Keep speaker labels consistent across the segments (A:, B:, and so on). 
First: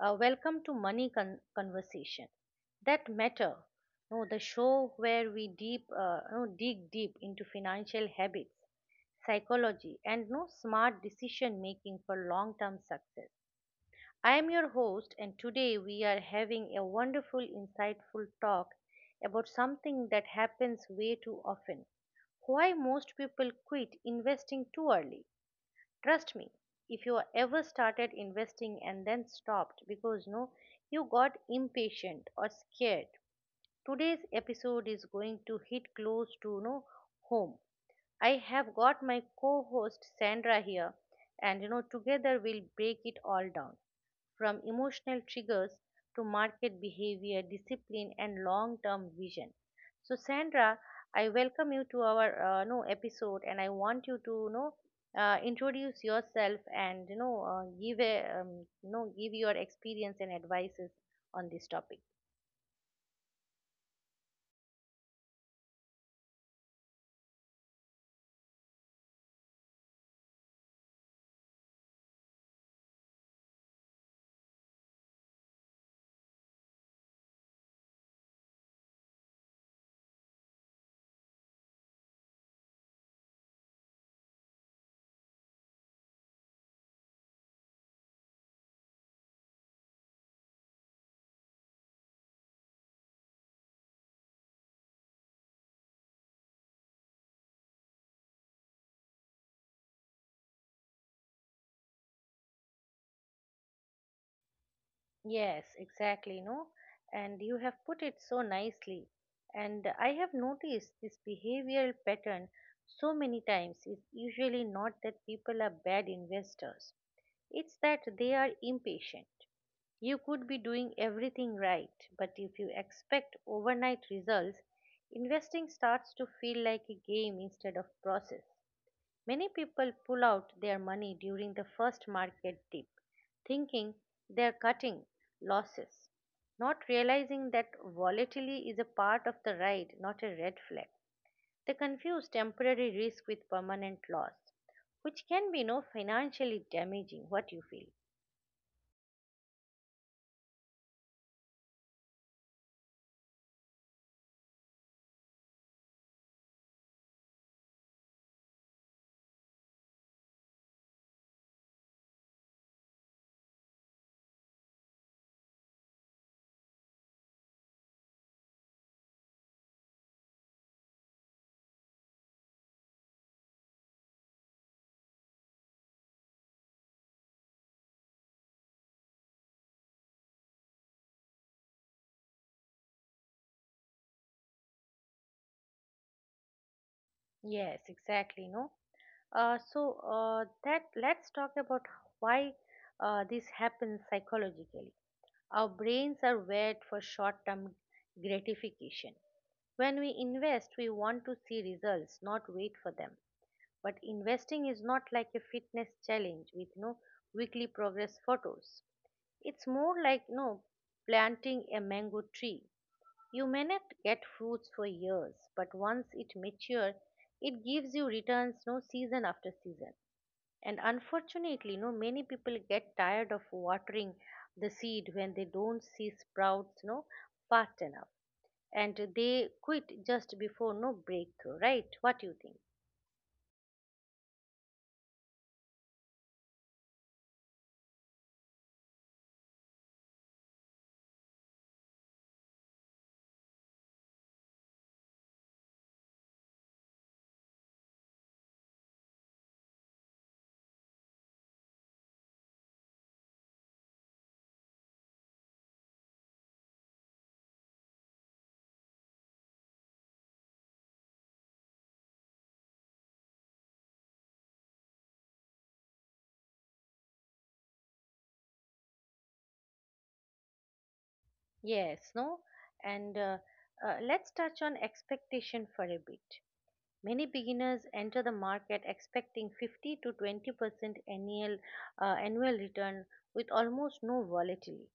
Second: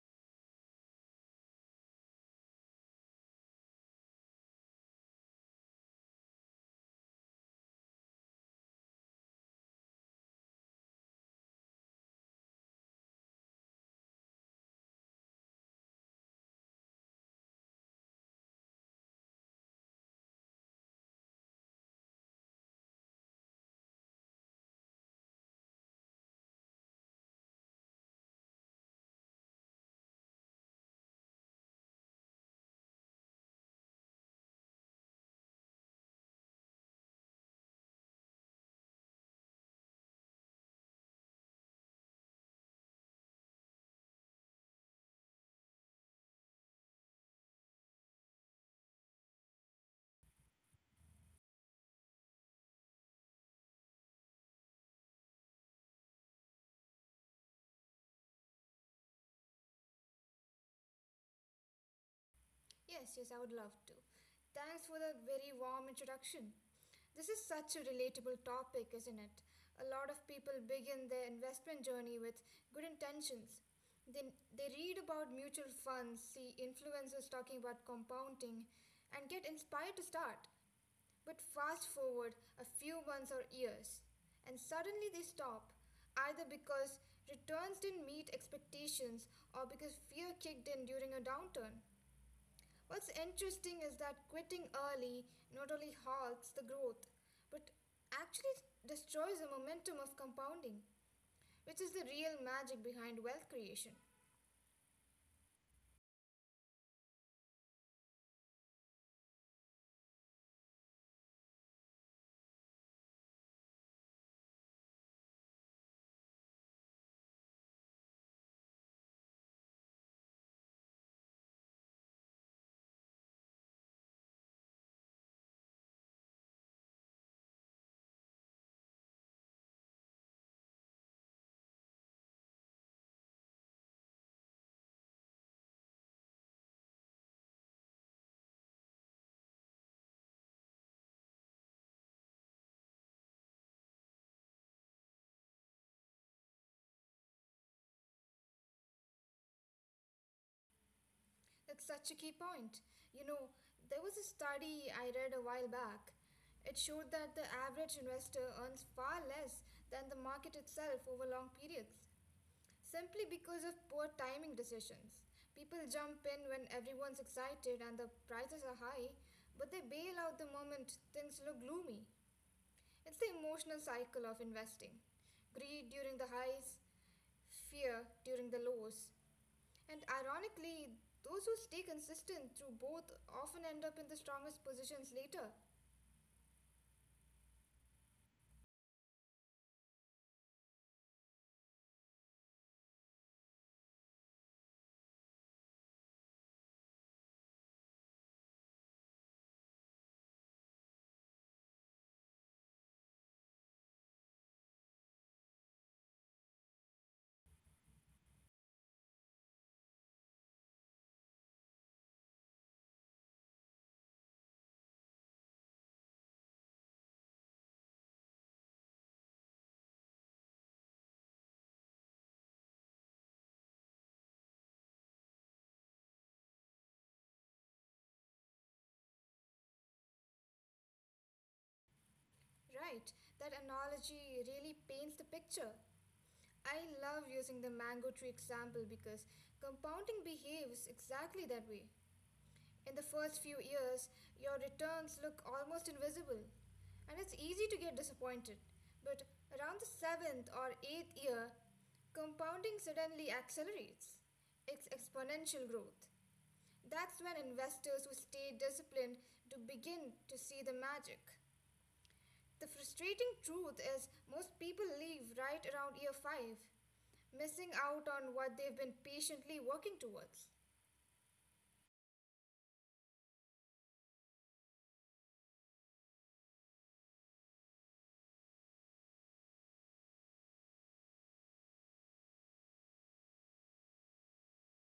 A: welcome to Money Conversation That Matter. No, the show where we deep, no, dig deep into financial habits, psychology, and no smart decision making for long-term success. I am your host, and today we are having a wonderful, insightful talk about something that happens way too often: why most people quit investing too early. Trust me, if you ever started investing and then stopped because no, you got impatient or scared, today's episode is going to hit close to no home. I have got my co-host Sandra here, and you know together we'll break it all down from emotional triggers to market behavior, discipline, and long term vision. So, Sandra, I welcome you to our no episode, and I want you to know, introduce yourself and give a you know give your experience and advices on this topic.
B: Yes, yes, I would love to. Thanks for the very warm introduction. This is such a relatable topic, isn't it? A lot of people begin their investment journey with good intentions. Then they read about mutual funds, see influencers talking about compounding, and get inspired to start. But fast forward a few months or years, and suddenly they stop, either because returns didn't meet expectations or because fear kicked in during a downturn. What's interesting is that quitting early not only halts the growth, but actually destroys the momentum of compounding, which is the real magic behind wealth creation.
A: Yes, exactly. No, and you have put it so nicely. And I have noticed this behavioral pattern so many times. It's usually not that people are bad investors. It's that they are impatient. You could be doing everything right, but if you expect overnight results, investing starts to feel like a game instead of process. Many people pull out their money during the first market dip, thinking they're cutting losses, not realizing that volatility is a part of the ride, not a red flag. They confuse temporary risk with permanent loss, which can be no financially damaging. What you feel?
B: That's such a key point. You know, there was a study I read a while back. It showed that the average investor earns far less than the market itself over long periods. Simply because of poor timing decisions. People jump in when everyone's excited and the prices are high, but they bail out the moment things look gloomy. It's the emotional cycle of investing: greed during the highs, fear during the lows. And ironically, those who stay consistent through both often end up in the strongest positions later.
A: Yes, exactly. No. So that let's talk about why this happens psychologically. Our brains are wired for short-term gratification. When we invest, we want to see results, not wait for them. But investing is not like a fitness challenge with no weekly progress photos. It's more like no planting a mango tree. You may not get fruits for years, but once it matures, it gives you returns no season after season. And unfortunately, no many people get tired of watering the seed when they don't see sprouts no fast enough, and they quit just before no breakthrough. Right? What do you think?
B: Right, that analogy really paints the picture. I love using the mango tree example because compounding behaves exactly that way. In the first few years, your returns look almost invisible, and it's easy to get disappointed. But around the seventh or eighth year, compounding suddenly accelerates. It's exponential growth. That's when investors who stay disciplined to begin to see the magic. The frustrating truth is, most people leave right around year five, missing out on what they've been patiently working towards.
A: Yes, no, and Let's touch on expectation for a bit. Many beginners enter the market expecting 50 to 20% annual return with almost no volatility.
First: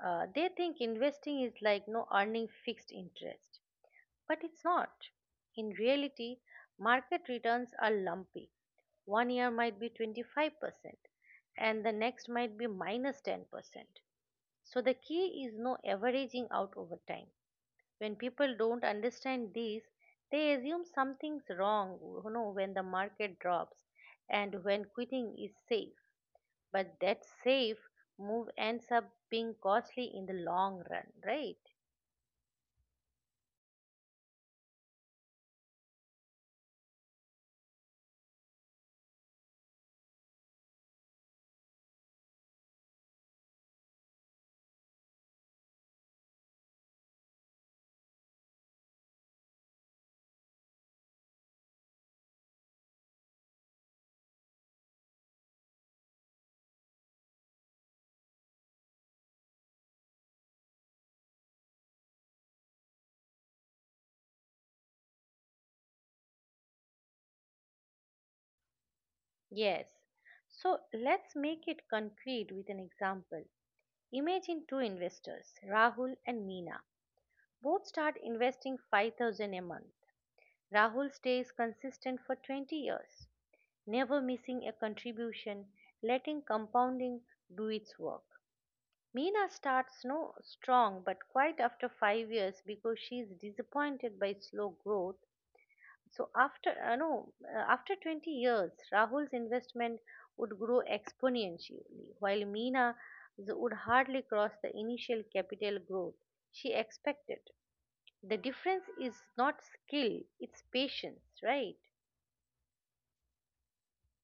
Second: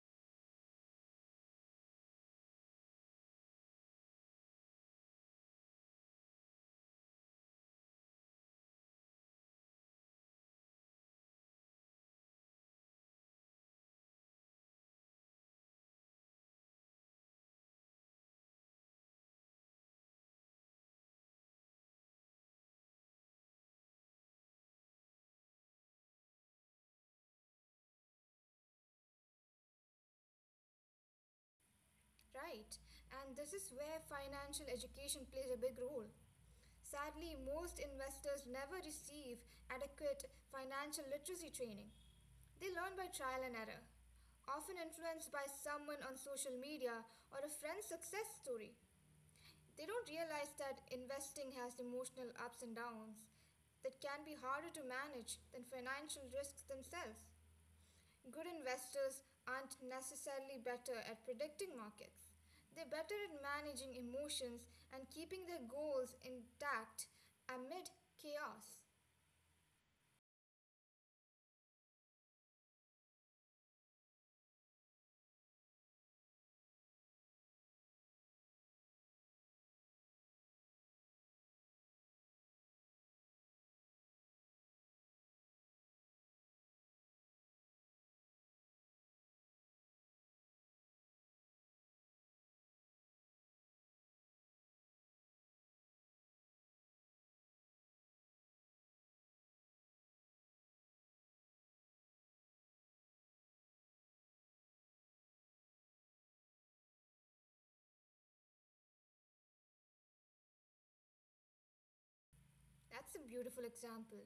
A: They think investing is like no earning fixed interest, but it's not. In reality, market returns are lumpy. One year might be 25% and the next might be minus 10%. So the key is no averaging out over time. When people don't understand these, they assume something's wrong, you know, when the market drops and when quitting is safe, but that safe move ends up being costly in the long run, right?
B: Right, and this is where financial education plays a big role. Sadly, most investors never receive adequate financial literacy training. They learn by trial and error, often influenced by someone on social media or a friend's success story. They don't realize that investing has emotional ups and downs that can be harder to manage than financial risks themselves. Good investors aren't necessarily better at predicting markets. They're better at managing emotions and keeping their goals intact amid chaos.
A: Yes, so let's make it concrete with an example. Imagine two investors, Rahul and Meena. Both start investing 5,000 a month. Rahul stays consistent for 20 years, never missing a contribution, letting compounding do its work. Mina starts no strong but quite after 5 years because she is disappointed by slow growth. So after no after 20 years Rahul's investment would grow exponentially, while Meena would hardly cross the initial capital growth she expected. The difference is not skill, it's patience, right?
B: That's a beautiful example.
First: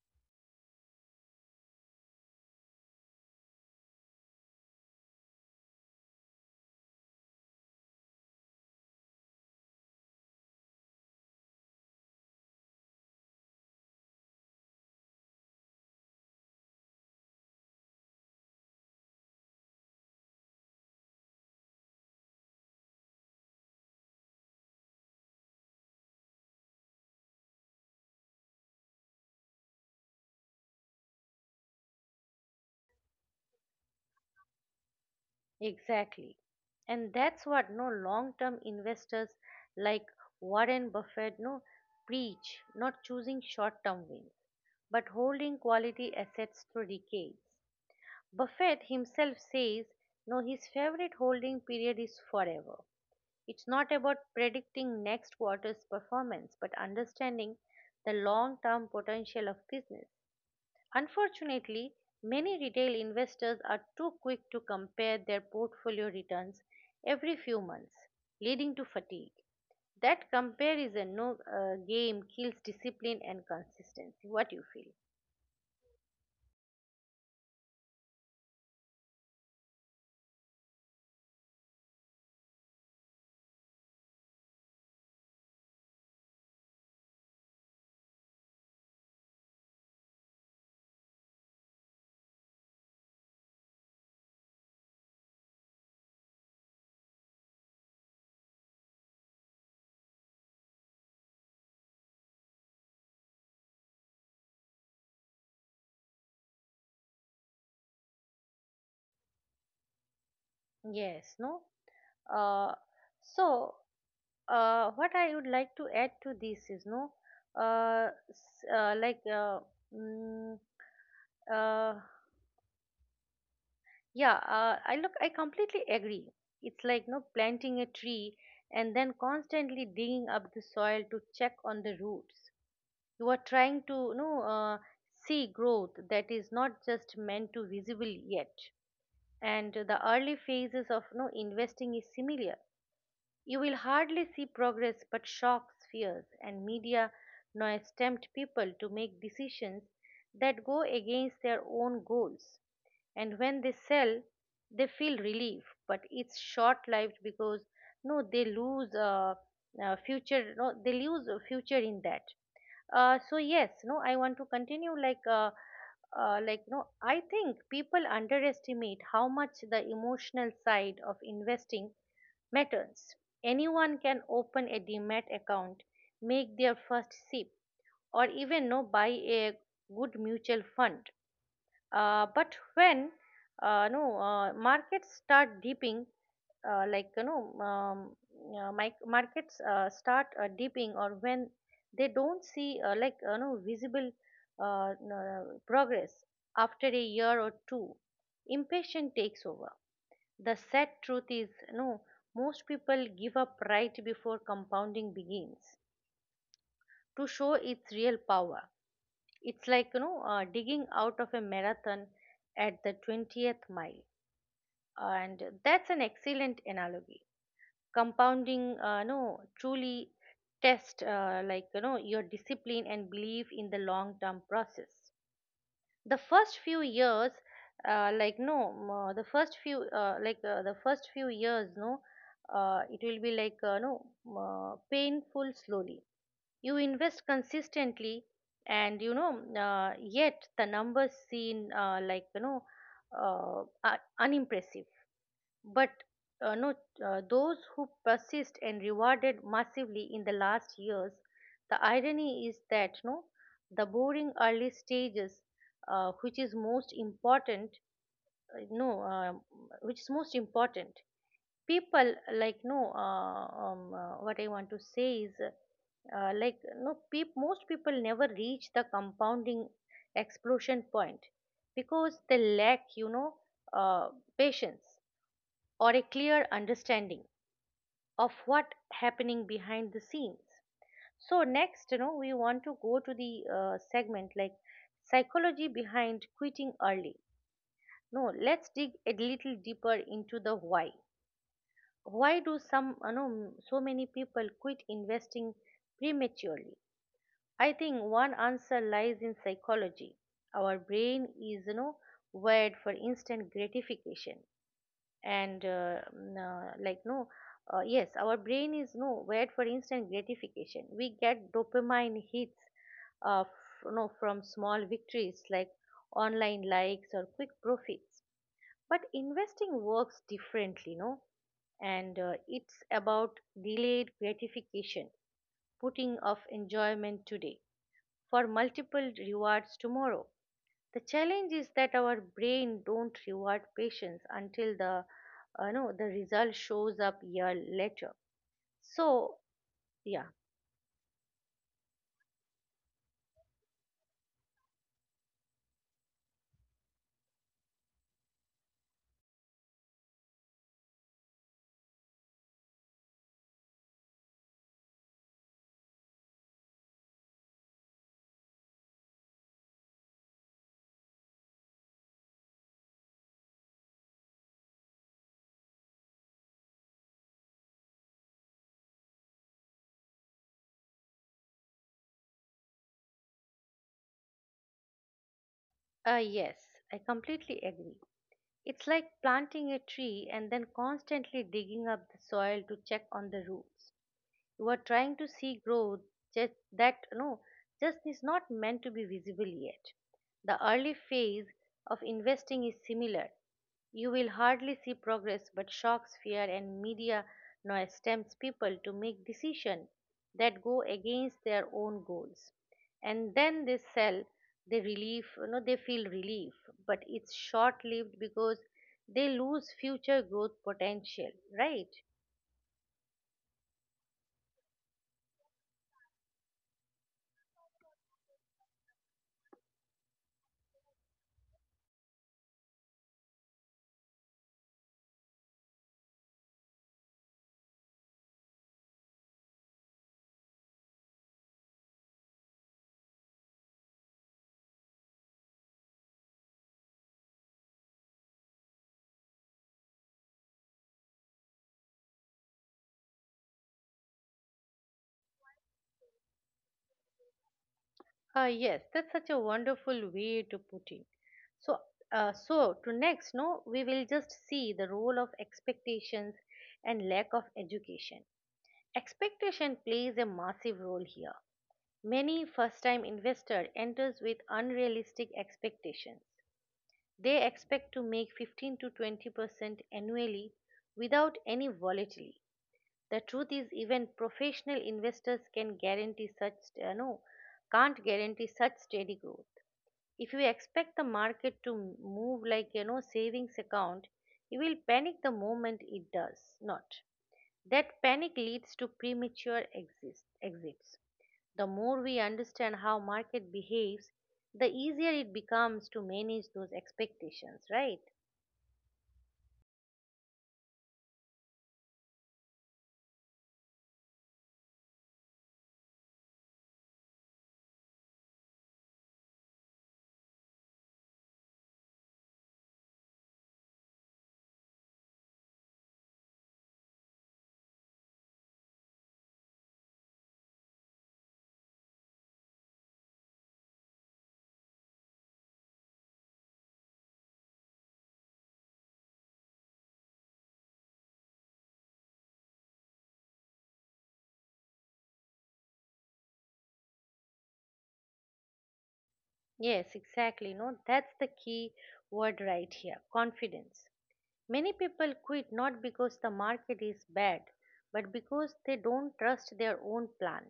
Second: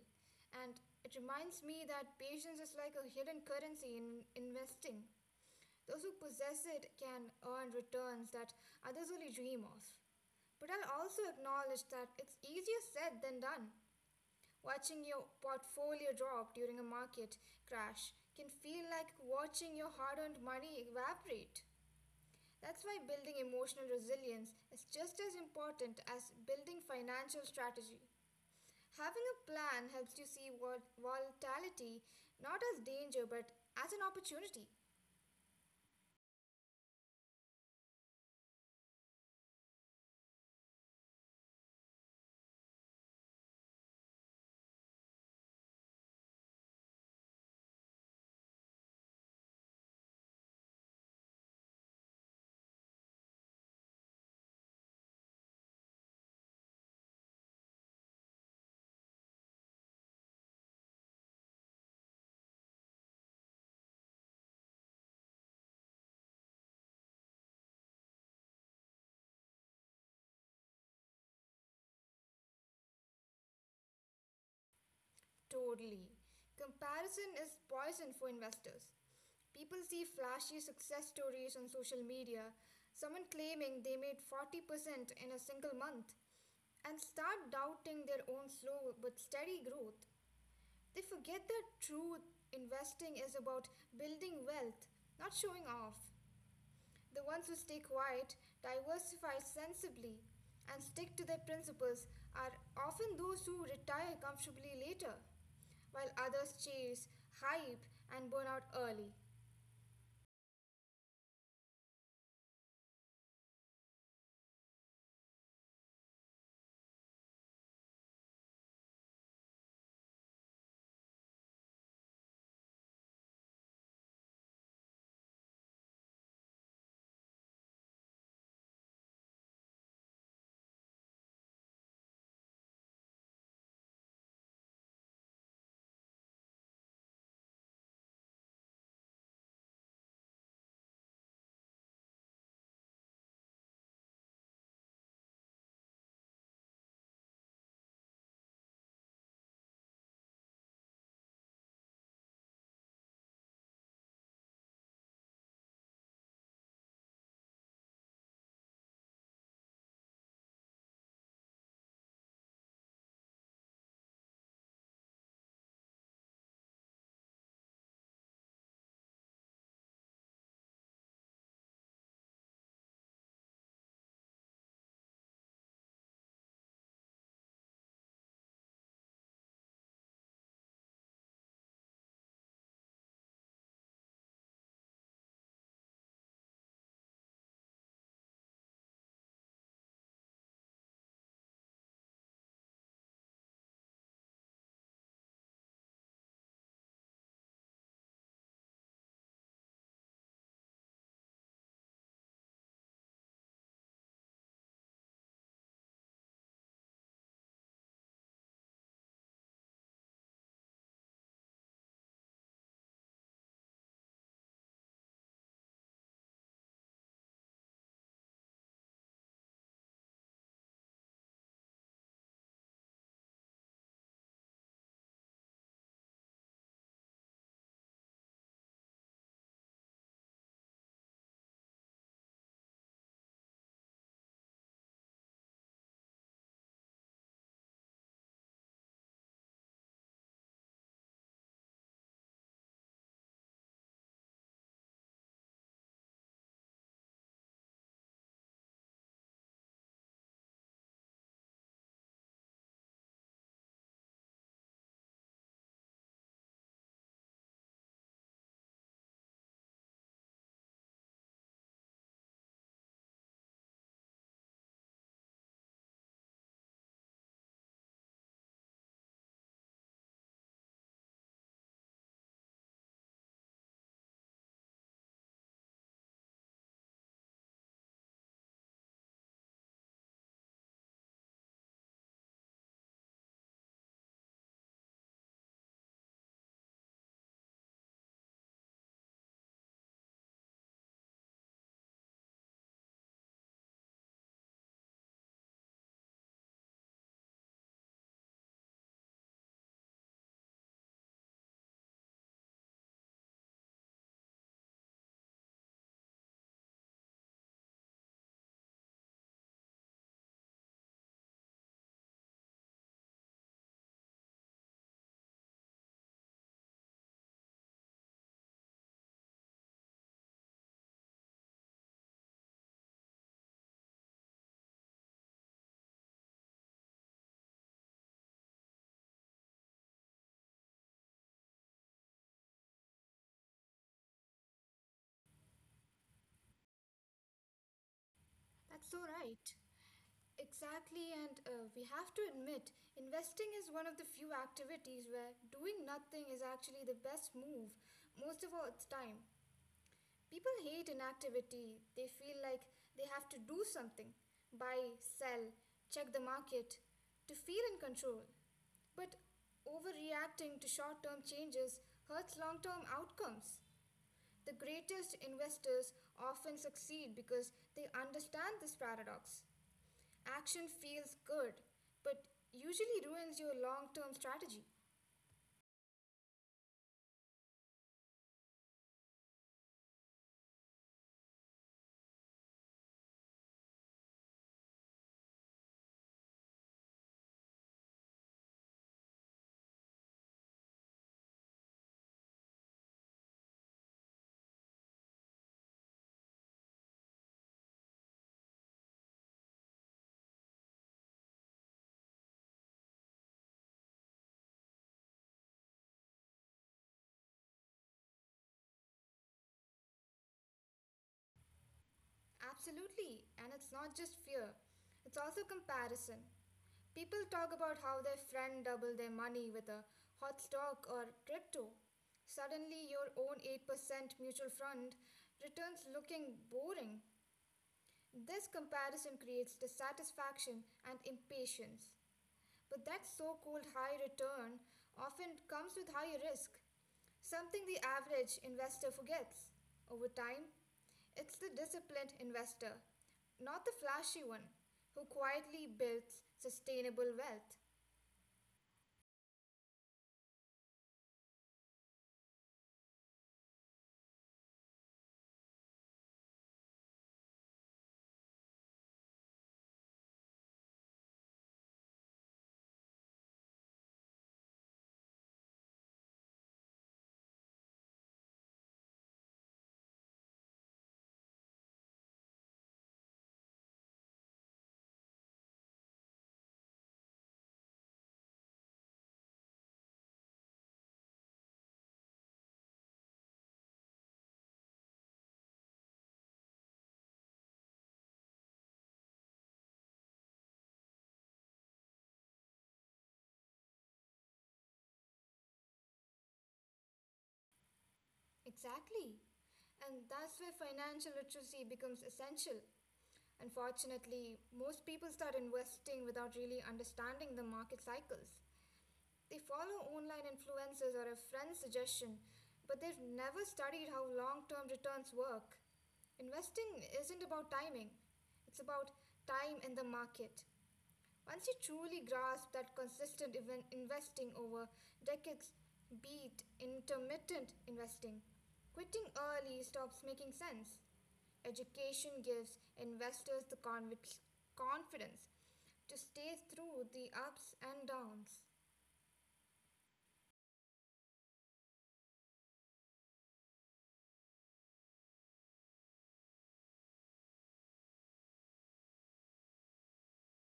B: And it reminds me that patience is like a hidden currency in investing. Those who possess it can earn returns that others only dream of. But I'll also acknowledge that it's easier said than done. Watching your portfolio drop during a market crash can feel like watching your hard earned money evaporate. That's why building emotional resilience is just as important as building financial strategy. Having a plan helps you see volatility not as danger but as an opportunity.
A: Exactly. And that's what no long-term investors like Warren Buffett preach, not choosing short-term wins, but holding quality assets through decades. Buffett himself says, no, his favorite holding period is forever. It's not about predicting next quarter's performance, but understanding the long-term potential of business. Unfortunately, many retail investors are too quick to compare their portfolio returns every few months, leading to fatigue. That comparison no game kills discipline and consistency. What you feel?
B: Totally. Comparison is poison for investors. People see flashy success stories on social media, someone claiming they made 40% in a single month, and start doubting their own slow but steady growth. They forget that true investing is about building wealth, not showing off. The ones who stay quiet, diversify sensibly, and stick to their principles are often those who retire comfortably later, while others chase hype and burn out early.
A: Yes, no. Uh, so what I would like to add to this is, no, s- like mm, uh, Yeah, I look, I completely agree. It's like no planting a tree and then constantly digging up the soil to check on the roots. You are trying to no see growth that is not just meant to visible yet. And the early phases of no investing is similar. You will hardly see progress, but shocks, fears, and media noise tempt people to make decisions that go against their own goals. And when they sell, they feel relief, but it's short lived because no, they lose future. No, they lose a future in that. So yes, no, I want to continue like. Like no I think people underestimate how much the emotional side of investing Materns. Anyone can open a demat account, make their first SIP, or even no buy a good mutual fund. But when no markets start dipping, like you know, mic- markets start dipping, or when they don't see visible progress after a year or two, impatience takes over. The sad truth is, no, most people give up right before compounding begins to show its real power. It's like, you know, digging out of a marathon at the 20th mile. And that's an excellent analogy. Compounding, no, truly test, like, you know, your discipline and belief in the long term process. The first few years like no m- the first few like the first few years no it will be like no m- painful. Slowly you invest consistently, and yet the numbers seen are unimpressive, but no, those who persist and rewarded massively in the last years. The irony is that, no, the boring early stages, uh, which is most important, uh, no, um which is most important. People like no, what I want to say is, most people never reach the compounding explosion point because they lack, you know, uh, patience or a clear understanding of what happening behind the scenes. So next, you know, we want to go to the segment like psychology behind quitting early. No Let's dig a little deeper into the why. Why do some you know so many people quit investing prematurely? I think one answer lies in psychology. Our brain is, you know, wired for instant gratification, and n- like no yes our brain is no wired for instant gratification. We get dopamine hits f- no from small victories like online likes or quick profits. But investing works differently, no and it's about delayed gratification, putting off enjoyment today for multiple rewards tomorrow. The challenge is that our brain don't reward patience until the no the result shows up year later.
B: That's so
A: So
B: right.
A: yeah,
B: Exactly, and we have to admit, investing is one of the few activities where doing nothing is actually the best move most of all its time. People hate inactivity. They feel like they have to do something: buy, sell, check the market, to feel in control. But overreacting to short term changes hurts long term outcomes. The greatest investors often succeed because they understand this paradox. Action feels good, but usually ruins your long term strategy.
A: yes, I completely agree. It's like planting a tree and then constantly digging up the soil to check on the roots. You are trying to see growth just that just is not meant to be visible yet. The early phase of investing is similar. You will hardly see progress, but shocks, fear and media noise tempts people to make decisions that go against their own goals. And then they sell, they feel relief, but it's short lived because they lose future growth potential, right?
B: Absolutely, and it's not just fear, it's also comparison. People talk about how their friend doubled their money with a hot stock or crypto. Suddenly, your own 8% mutual fund returns looking boring. This comparison creates dissatisfaction and impatience. But that so called high return often comes with high risk, something the average investor forgets. Over time, it's the disciplined investor, not the flashy one, who quietly builds sustainable wealth.
A: Yes, that's such a wonderful way to put it. So, to next, no, we will just see the role of expectations and lack of education. Expectation plays a massive role here. Many first-time investor enters with unrealistic expectations. They expect to make 15 to 20% annually without any volatility. The truth is, even professional investors uh, no, can't guarantee such steady growth. If you expect the market to move like, you know, savings account, you will panic the moment it does not. That panic leads to premature exits. The more we understand how market behaves, the easier it becomes to manage those expectations, right?
B: Exactly. And that's where financial literacy becomes essential. Unfortunately, most people start investing without really understanding the market cycles. They follow online influencers or a friend's suggestion, but they've never studied how long term returns work. Investing isn't about timing, it's about time and the market. Once you truly grasp that consistent even investing over decades beat intermittent investing, quitting early stops making sense. Education gives investors the confidence to stay through the ups and downs.
A: Yes, exactly. no That's the key word right here: confidence. Many people quit not because the market is bad, but because they don't trust their own plan.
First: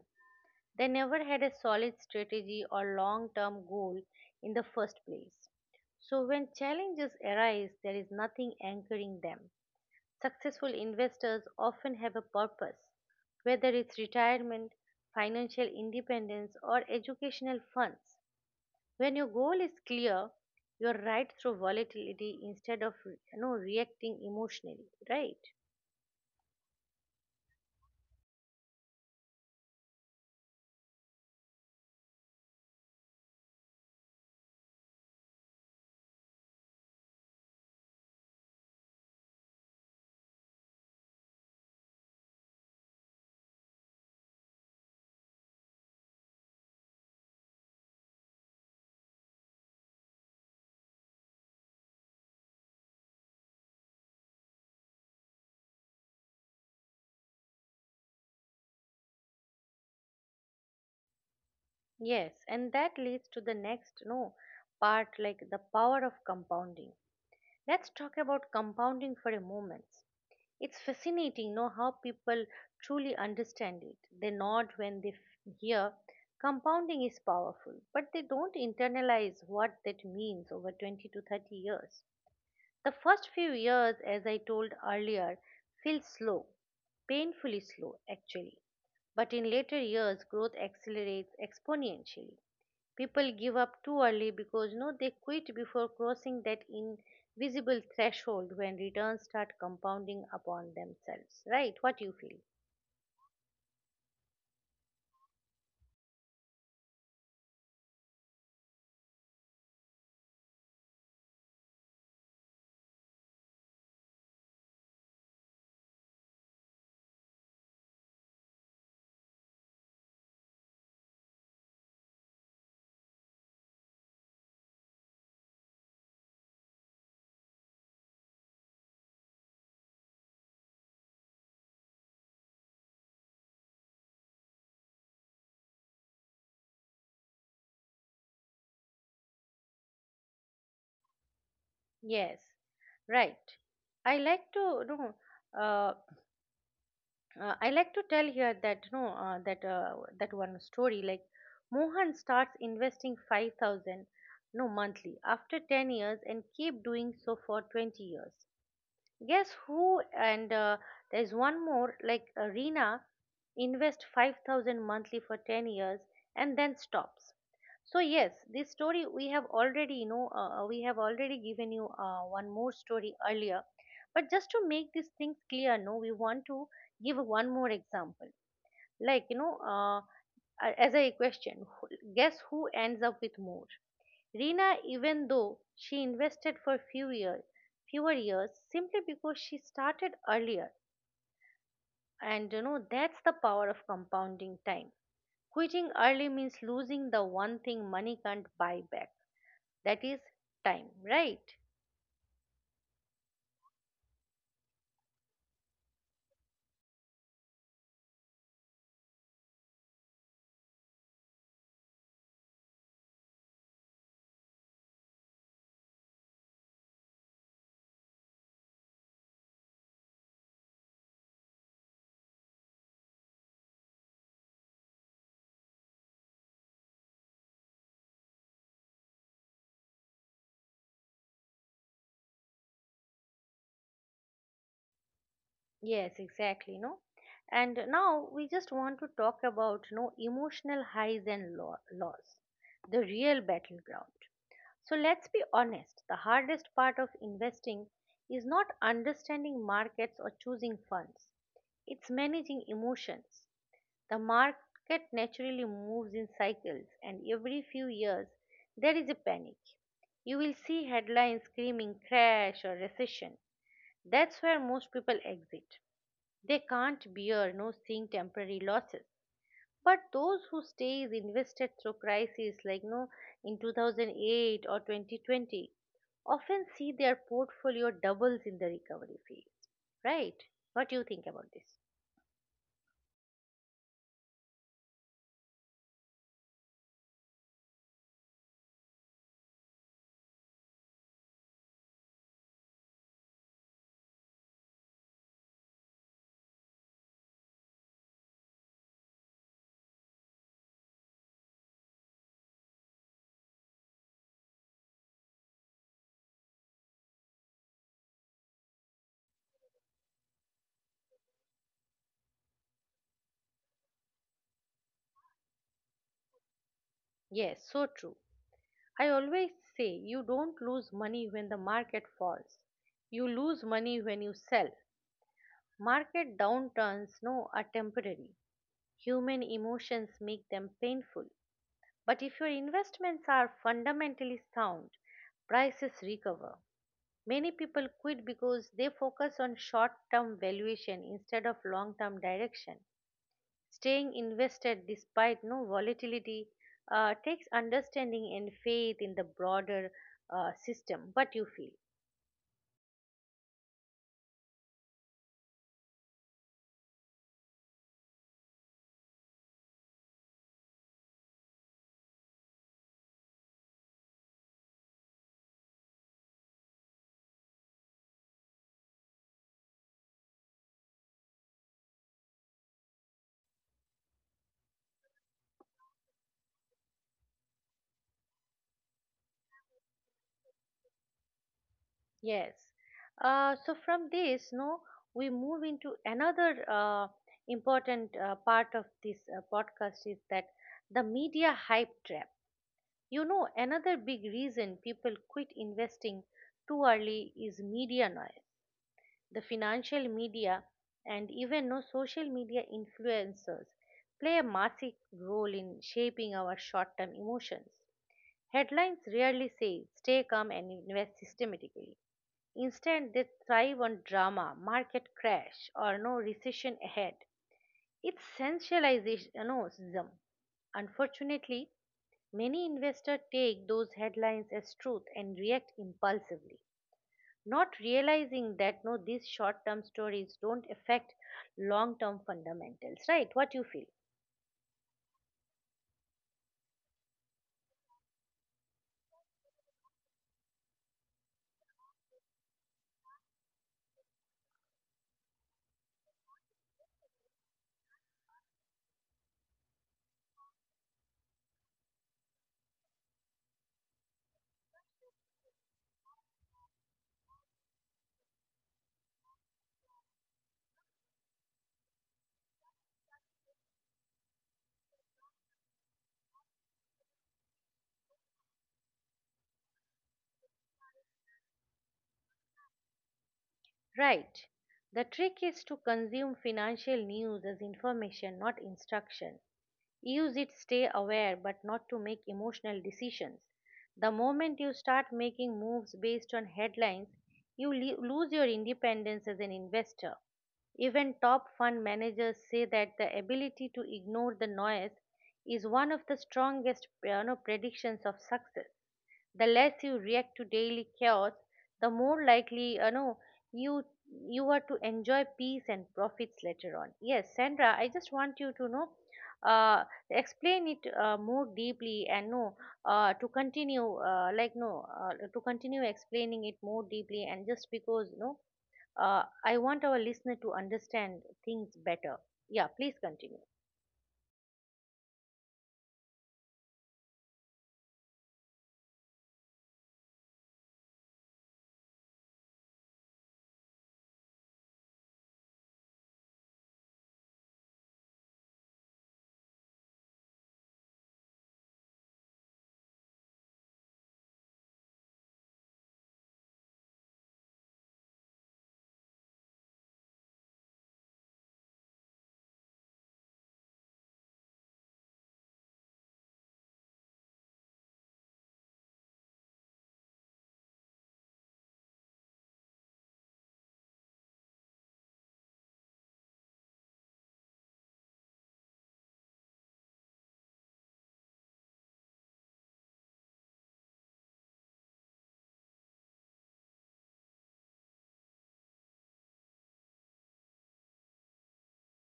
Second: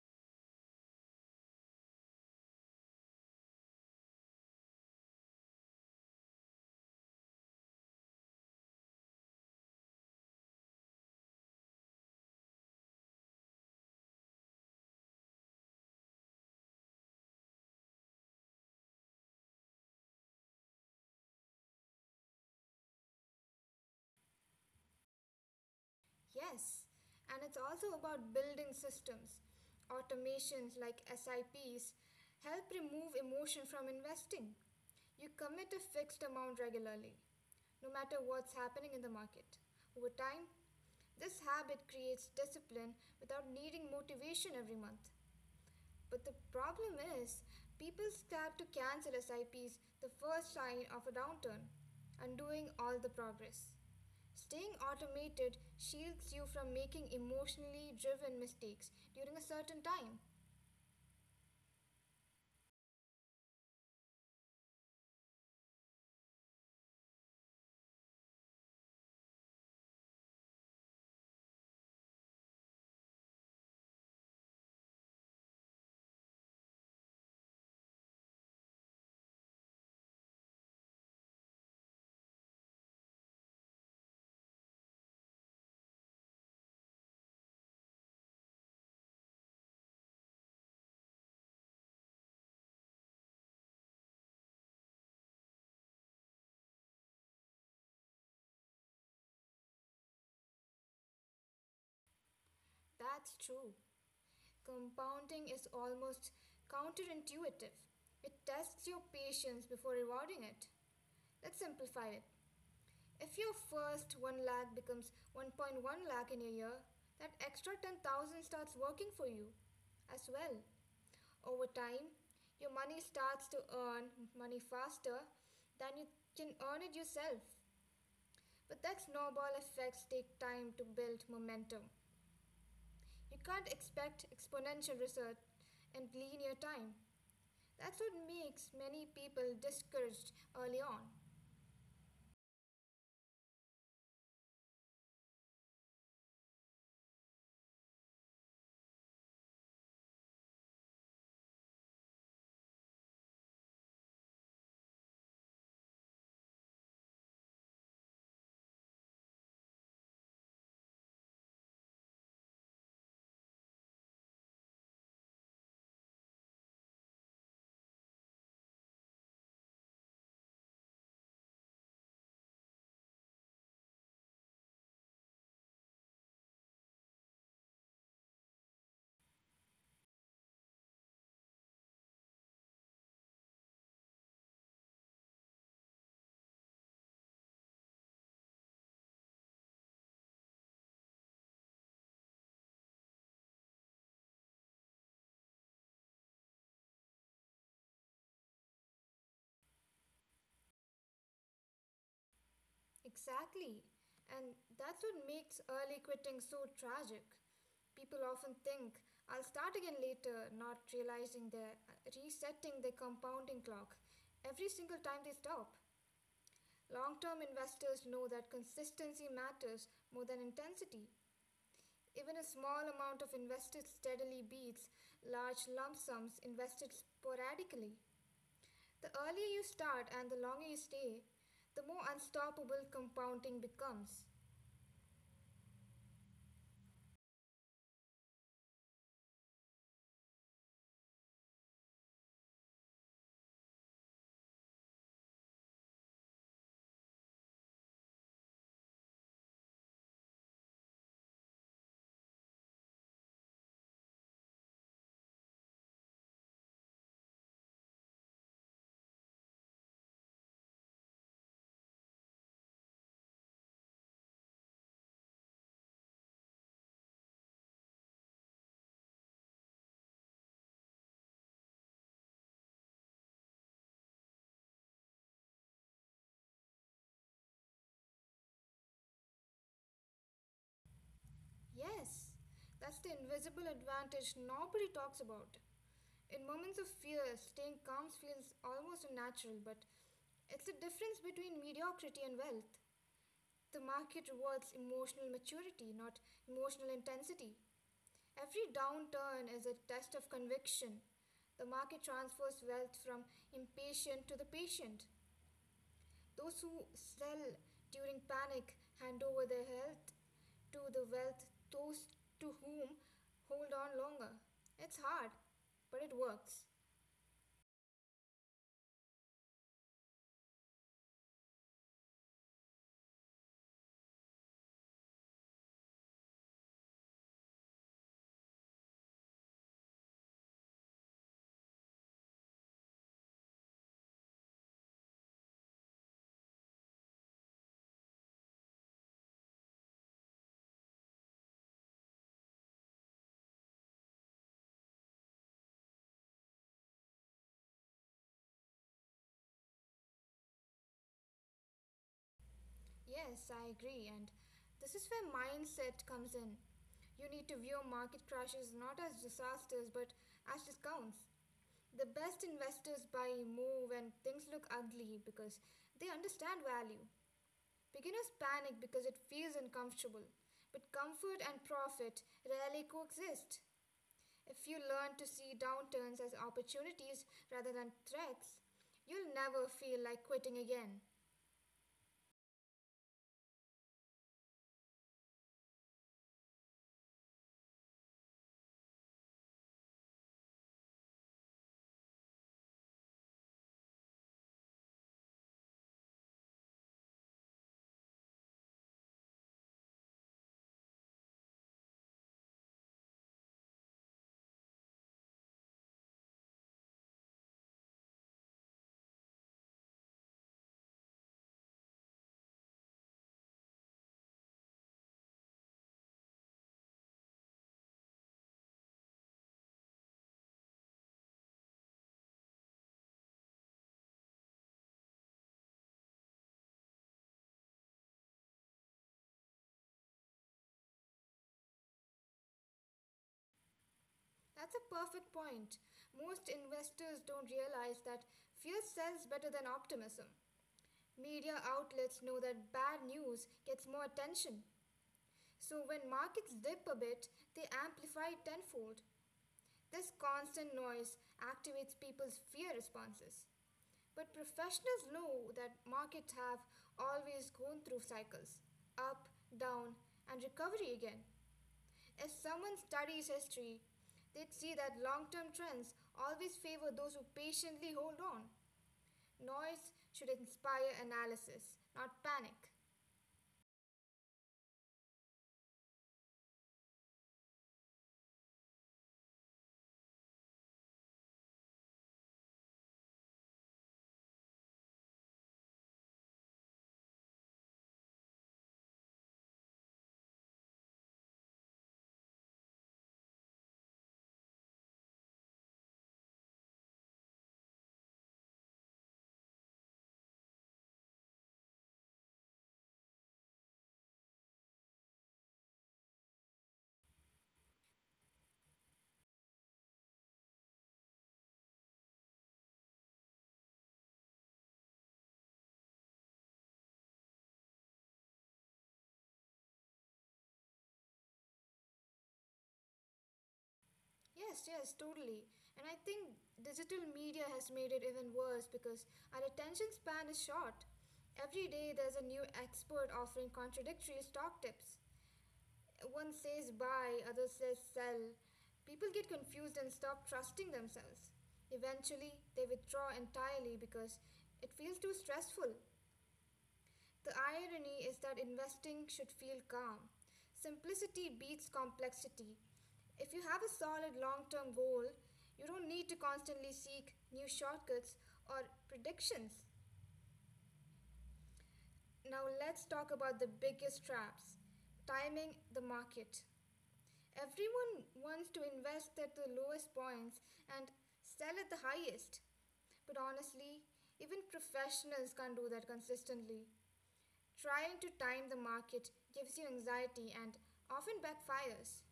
A: They never had a solid strategy or long term goal in the first place. So, when challenges arise, there is nothing anchoring them. Successful investors often have a purpose, whether it's retirement, financial independence, or educational funds. When your goal is clear, you're right through volatility instead of, you know, reacting emotionally, right?
B: Yes, and it's also about building systems. Automations like SIPs help remove emotion from investing. You commit a fixed amount regularly, no matter what's happening in the market. Over time, this habit creates discipline without needing motivation every month. But the problem is, people start to cancel SIPs the first sign of a downturn, undoing all the progress. Staying automated shields you from making emotionally driven mistakes during a certain time.
A: Yes, and that leads to the next no part like the power of compounding. Let's talk about compounding for a moment. It's fascinating know how people truly understand it. They nod when they hear compounding is powerful, but they don't internalize what that means over 20 to 30 years. The first few years, as I told earlier, feel slow, painfully slow actually. But in later years, growth accelerates exponentially. People give up too early because no they quit before crossing that invisible threshold when returns start compounding upon themselves. Right? What you feel?
B: That's true. Compounding is almost counterintuitive, it tests your patience before rewarding it. Let's simplify it. If your first 1 lakh becomes 1.1 lakh in a year, that extra 10,000 starts working for you as well. Over time, your money starts to earn money faster than you can earn it yourself. But that snowball effects take time to build momentum. You can't expect exponential results in linear time. That's what makes many people discouraged early on.
A: Yes. Right. I like to no. Uh, I like to tell here that no that that one story like Mohan starts investing 5,000 no monthly after 10 years and keep doing so for 20 years. Guess who? And there's one more like Rina invest 5,000 monthly for 10 years and then stops. So yes, this story we have already we have already given you one more story earlier. But just to make these things clear, no, we want to give one more example. Like you know, as a question, guess who ends up with more? Rina, even though she invested for fewer years, simply because she started earlier, and you know that's the power of compounding time. Quitting early means losing the one thing money can't buy back, that is time, right?
B: Exactly. And that's what makes early quitting so tragic. People often think, I'll start again later, not realizing they're resetting their compounding clock every single time they stop. Long term investors know that consistency matters more than intensity. Even a small amount of invested steadily beats large lump sums invested sporadically. The earlier you start and the longer you stay, the more unstoppable compounding becomes.
A: Yes, exactly, no. And now we just want to talk about no emotional highs and lows, the real battleground. So let's be honest, the hardest part of investing is not understanding markets or choosing funds. It's managing emotions. The market naturally moves in cycles, and every few years there is a panic. You will see headlines screaming crash or recession. That's where most people exit. They can't bear no seeing temporary losses. But those who stays invested through crises like no in 2008 or 2020 often see their portfolio doubles in the recovery phase, right? What do you think about this?
B: Yes, that's the invisible advantage nobody talks about. In moments of fear, staying calm feels almost unnatural, but it's the difference between mediocrity and wealth. The market rewards emotional maturity, not emotional intensity. Every downturn is a test of conviction. The market transfers wealth from impatient to the patient. Those who sell during panic hand over their health to the wealth, those to whom hold on longer. It's hard, but it works.
A: Yes, so true. I always say you don't lose money when the market falls. You lose money when you sell. Market downturns no are temporary. Human emotions make them painful. But if your investments are fundamentally sound, prices recover. Many people quit because they focus on short term valuation instead of long term direction. Staying invested despite no volatility takes understanding and faith in the broader system. What you feel?
B: Yes, I agree, and this is where mindset comes in. You need to view market crashes not as disasters but as discounts. The best investors buy, move, when things look ugly because they understand value. Beginners panic because it feels uncomfortable, but comfort and profit rarely coexist. If you learn to see downturns as opportunities rather than threats, you'll never feel like quitting again.
A: Yes. So from this, no, we move into another important part of this podcast is that the media hype trap. You know, another big reason people quit investing too early is media noise. The financial media and even no social media influencers play a massive role in shaping our short-term emotions. Headlines rarely say stay calm and invest systematically. Instead, they thrive on drama, market crash, or no recession ahead. It's sensationalism. Unfortunately, many investors take those headlines as truth and react impulsively, not realizing that no these short-term stories don't affect long-term fundamentals, right? What you feel?
B: That's a perfect point. Most investors don't realize that fear sells better than optimism. Media outlets know that bad news gets more attention. So when markets dip a bit, they amplify it tenfold. This constant noise activates people's fear responses. But professionals know that markets have always gone through cycles: up, down, and recovery again. If someone studies history, they'd see that long term trends always favor those who patiently hold on. Noise should inspire analysis, not panic.
A: Right. The trick is to consume financial news as information, not instruction. Use it stay aware but not to make emotional decisions. The moment you start making moves based on headlines, you lose your independence as an investor. Even top fund managers say that the ability to ignore the noise is one of the strongest you know, predictions of success. The less you react to daily chaos, the more likely you know you you are to enjoy peace and profits later on. Yes, Sandra, I just want you to know uh, explain it more deeply and to continue like no to continue explaining it more deeply and just because no I want our listener to understand things better. Yeah, please continue.
B: Yes, yes, totally. And I think digital media has made it even worse because our attention span is short. Every day there's a new expert offering contradictory stock tips. One says buy, other says sell. People get confused and stop trusting themselves. Eventually, they withdraw entirely because it feels too stressful. The irony is that investing should feel calm. Simplicity beats complexity. If you have a solid long term goal, you don't need to constantly seek new shortcuts or predictions. Now, let's talk about the biggest traps: timing the market. Everyone wants to invest at the lowest points and sell at the highest. But honestly, even professionals can't do that consistently. Trying to time the market gives you anxiety and often backfires.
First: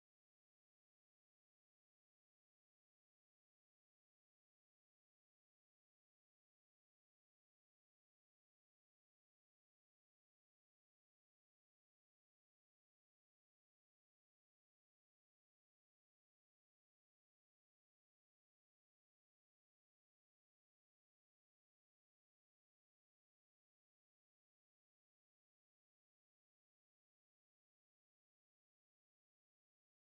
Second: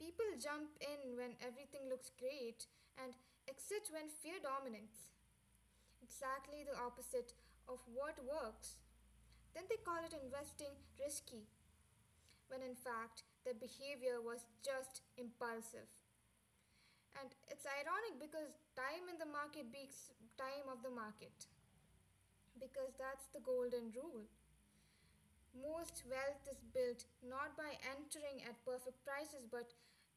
B: People jump in when everything looks great and exit when fear dominates. Exactly the opposite of what works. Then they call it investing risky, when in fact their behavior was just impulsive. And it's ironic because time in the market beats time of the market, because that's the golden rule. Most wealth is built not by entering at perfect prices, but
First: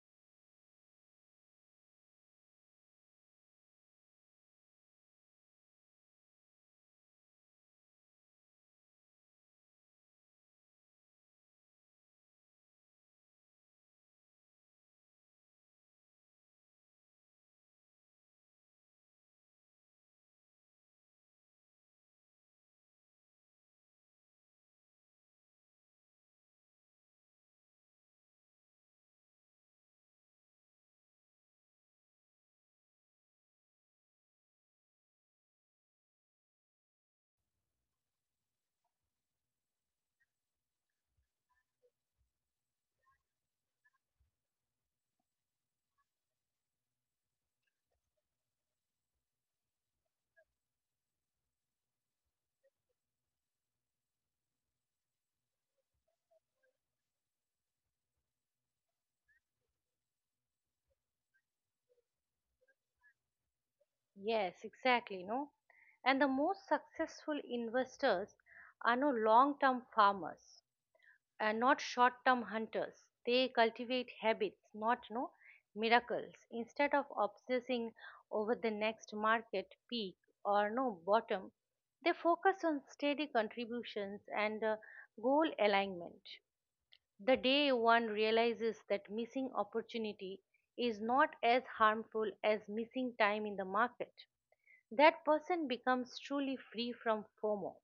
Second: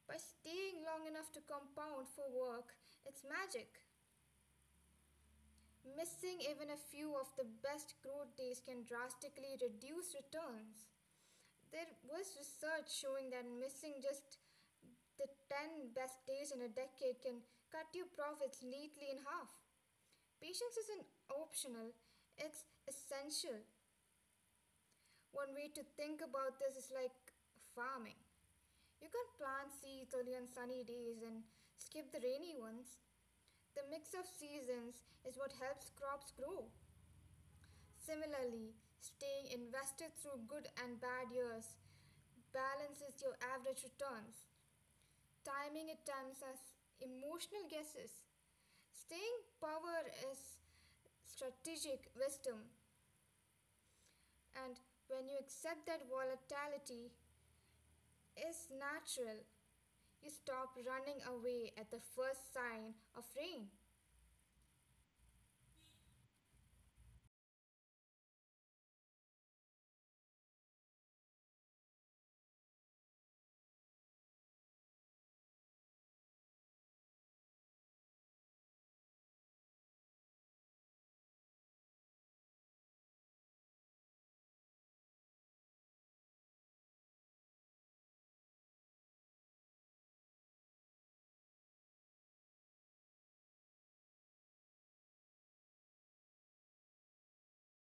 B: by staying long enough to compound for work. It's magic. Missing even a few of the best growth days can drastically reduce returns. There was research showing that missing just the 10 best days in a decade can cut your profits neatly in half. Patience isn't optional, it's essential. One way to think about this is like farming. You can plant seeds only on sunny days and skip the rainy ones. The mix of seasons is what helps crops grow. Similarly, staying invested through good and bad years balances your average returns. Timing at times as emotional guesses. Staying power is strategic wisdom, and when you accept that volatility is natural, you stop running away at the first sign of rain.
A: Yes, exactly, no? And the most successful investors are no long term farmers and not short term hunters. They cultivate habits, not no miracles. Instead of obsessing over the next market peak or no bottom, they focus on steady contributions and goal alignment. The day one realizes that missing opportunity is not as harmful as missing time in the market, that person becomes truly free from FOMO.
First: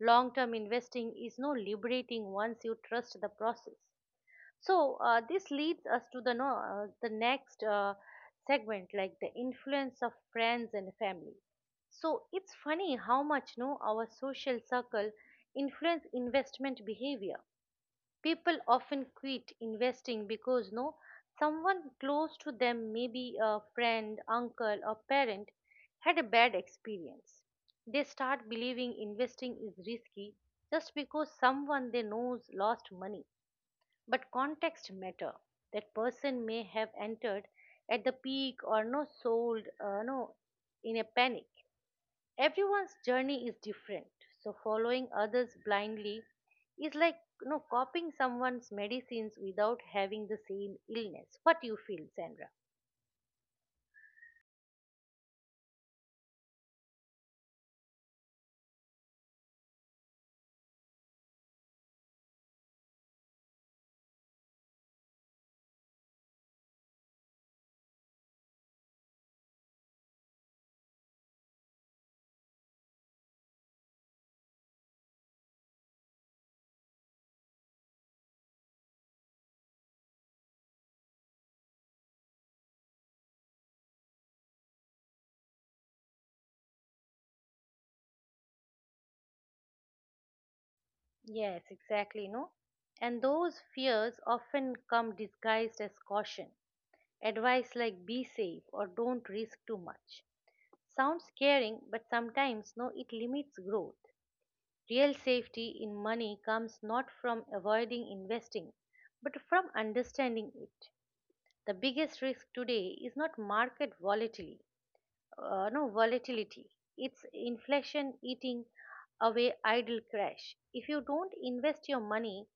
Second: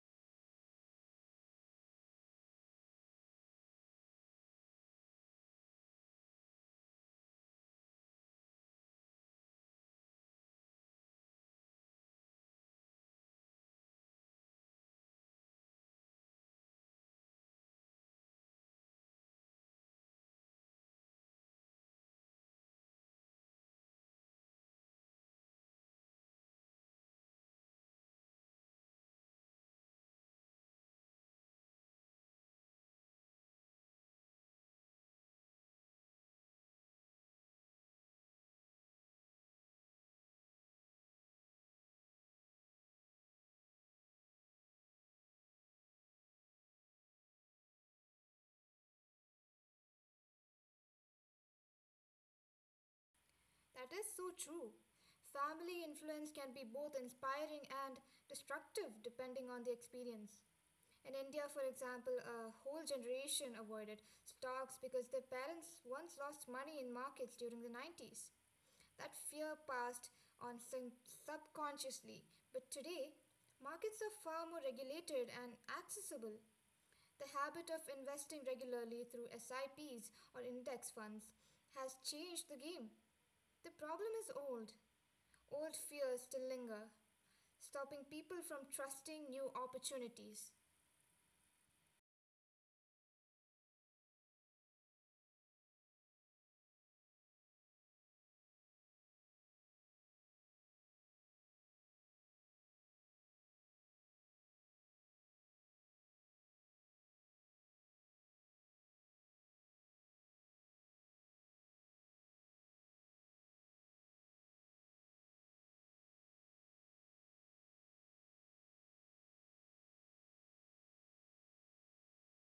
A: Long term investing is no liberating once you trust the process. So, this leads us to the, no, the next segment, like the influence of friends and family. So, it's funny how much no, our social circle influence investment behavior. People often quit investing because no someone close to them, maybe a friend, uncle, or parent, had a bad experience. They start believing investing is risky just because someone they know lost money. But context matter. That person may have entered at the peak or no sold no in a panic. Everyone's journey is different, so following others blindly is like you know, copying someone's medicines without having the same illness. What do you feel, Sandra?
B: That is so true. Family influence can be both inspiring and destructive depending on the experience. In India, for example, a whole generation avoided stocks because their parents once lost money in markets during the 90s. That fear passed on subconsciously, but today, markets are far more regulated and accessible. The habit of investing regularly through SIPs or index funds has changed the game. The problem is old. Old fears still linger, stopping people from trusting new opportunities.
A: Yes, exactly, no? And those fears often come disguised as caution. Advice like be safe or don't risk too much. Sounds caring, but sometimes no, it limits growth. Real safety in money comes not from avoiding investing, but from understanding it. The biggest risk today is not market volatility, no volatility. It's inflation eating away idle cash. If you don't invest your money,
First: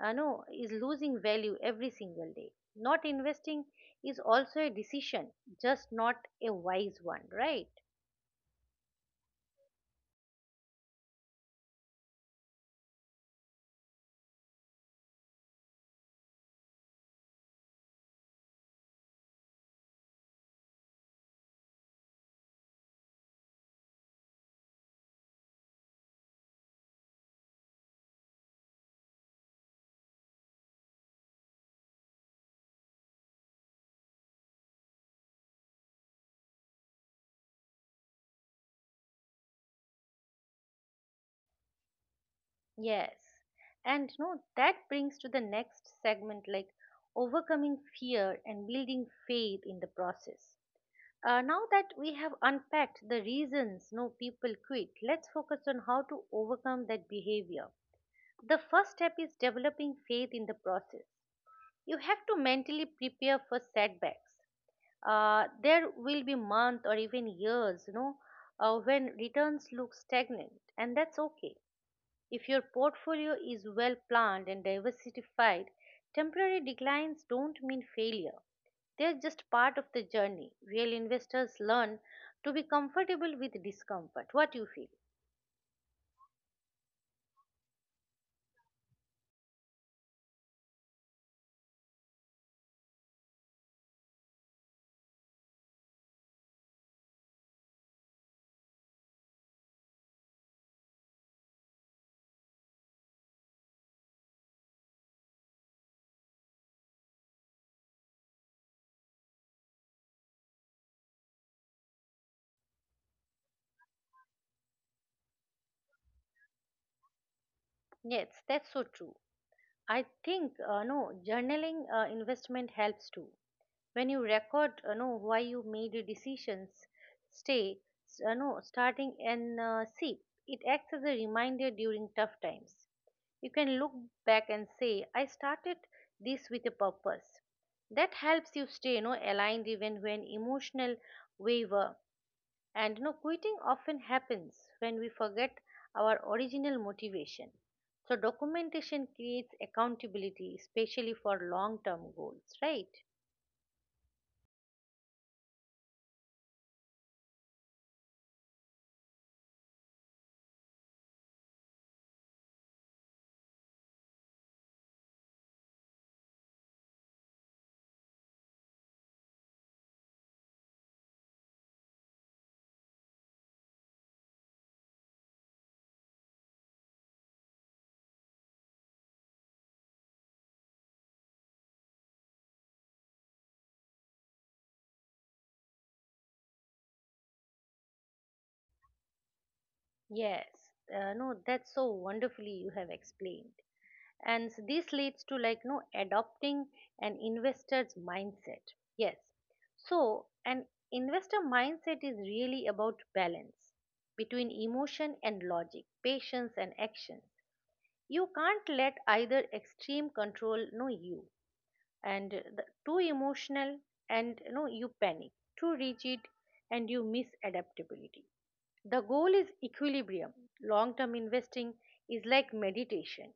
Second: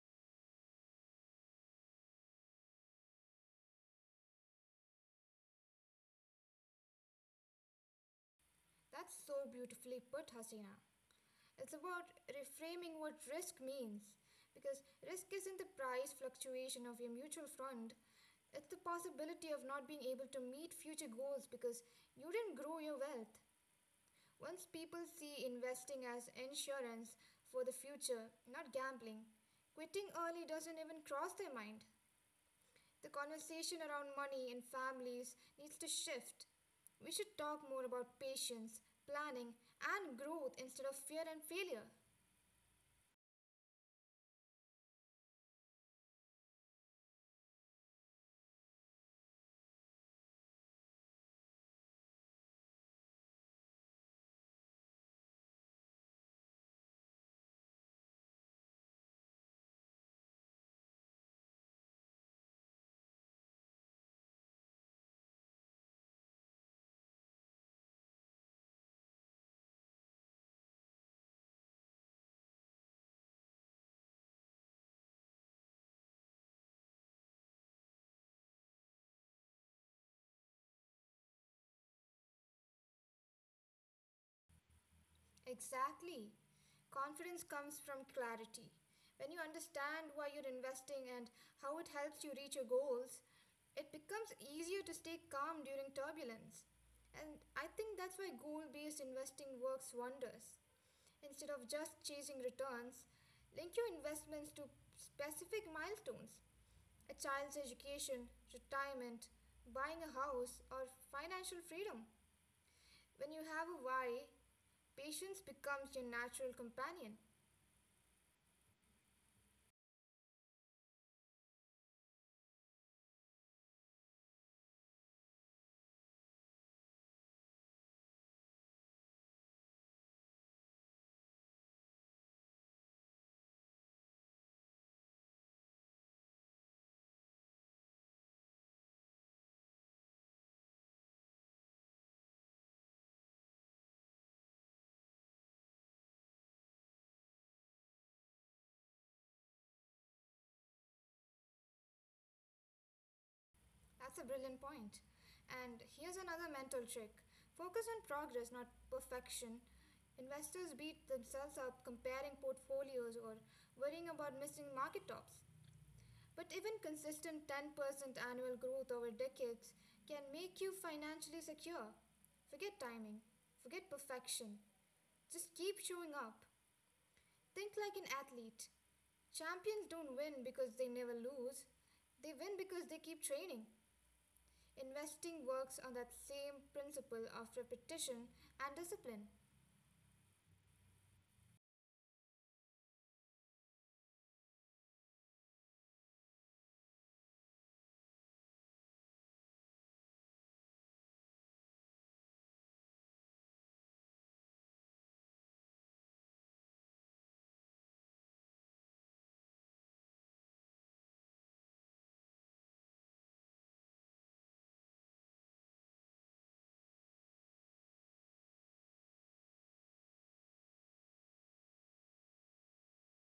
A: no, is losing value every single day. Not investing is also a decision, just not a wise one, right?
B: That's so beautifully put, Hasina. It's about reframing what risk means, because risk isn't the price fluctuation of your mutual fund. It's the possibility of not being able to meet future goals because you didn't grow your wealth. Once people see investing as insurance for the future, not gambling, quitting early doesn't even cross their mind. The conversation around money and families needs to shift. We should talk more about patience, planning, and growth instead of fear and failure.
A: Yes. And no, that brings to the next segment like overcoming fear and building faith in the process. Now that we have unpacked the reasons no people quit, let's focus on how to overcome that behavior. The first step is developing faith in the process. You have to mentally prepare for setbacks. There will be months or even years, you know, when returns look stagnant, and that's okay. If your portfolio is well planned and diversified, temporary declines don't mean failure. They're just part of the journey. Real investors learn to be comfortable with discomfort. What do you feel?
B: Exactly. Confidence comes from clarity. When you understand why you're investing and how it helps you reach your goals, it becomes easier to stay calm during turbulence. And I think that's why goal based investing works wonders. Instead of just chasing returns, link your investments to specific milestones: a child's education, retirement, buying a house, or financial freedom. When you have a why, patience becomes your natural companion.
A: Yes, that's so true. I think no journaling investment helps too. When you record, know why you made your decisions, stay, s- no starting and see. It acts as a reminder during tough times. You can look back and say, I started this with a purpose. That helps you stay you know, aligned even when emotional waver. And you know, quitting often happens when we forget our original motivation. So, documentation creates accountability, especially for long term goals, right?
B: That's a brilliant point. And here's another mental trick: focus on progress, not perfection. Investors beat themselves up comparing portfolios or worrying about missing market tops. But even consistent 10% annual growth over decades can make you financially secure. Forget timing, forget perfection. Just keep showing up. Think like an athlete. Champions don't win because they never lose, they win because they keep training. Investing works on that same principle of repetition and discipline.
A: Yes, no, that's so wonderfully you have explained. And this leads to like no adopting an investor's mindset. Yes, so an investor mindset is really about balance between emotion and logic, patience and action. You can't let either extreme control no you, and the, too emotional and no you panic, too rigid and you miss adaptability. The goal is equilibrium. Long term investing is like meditation.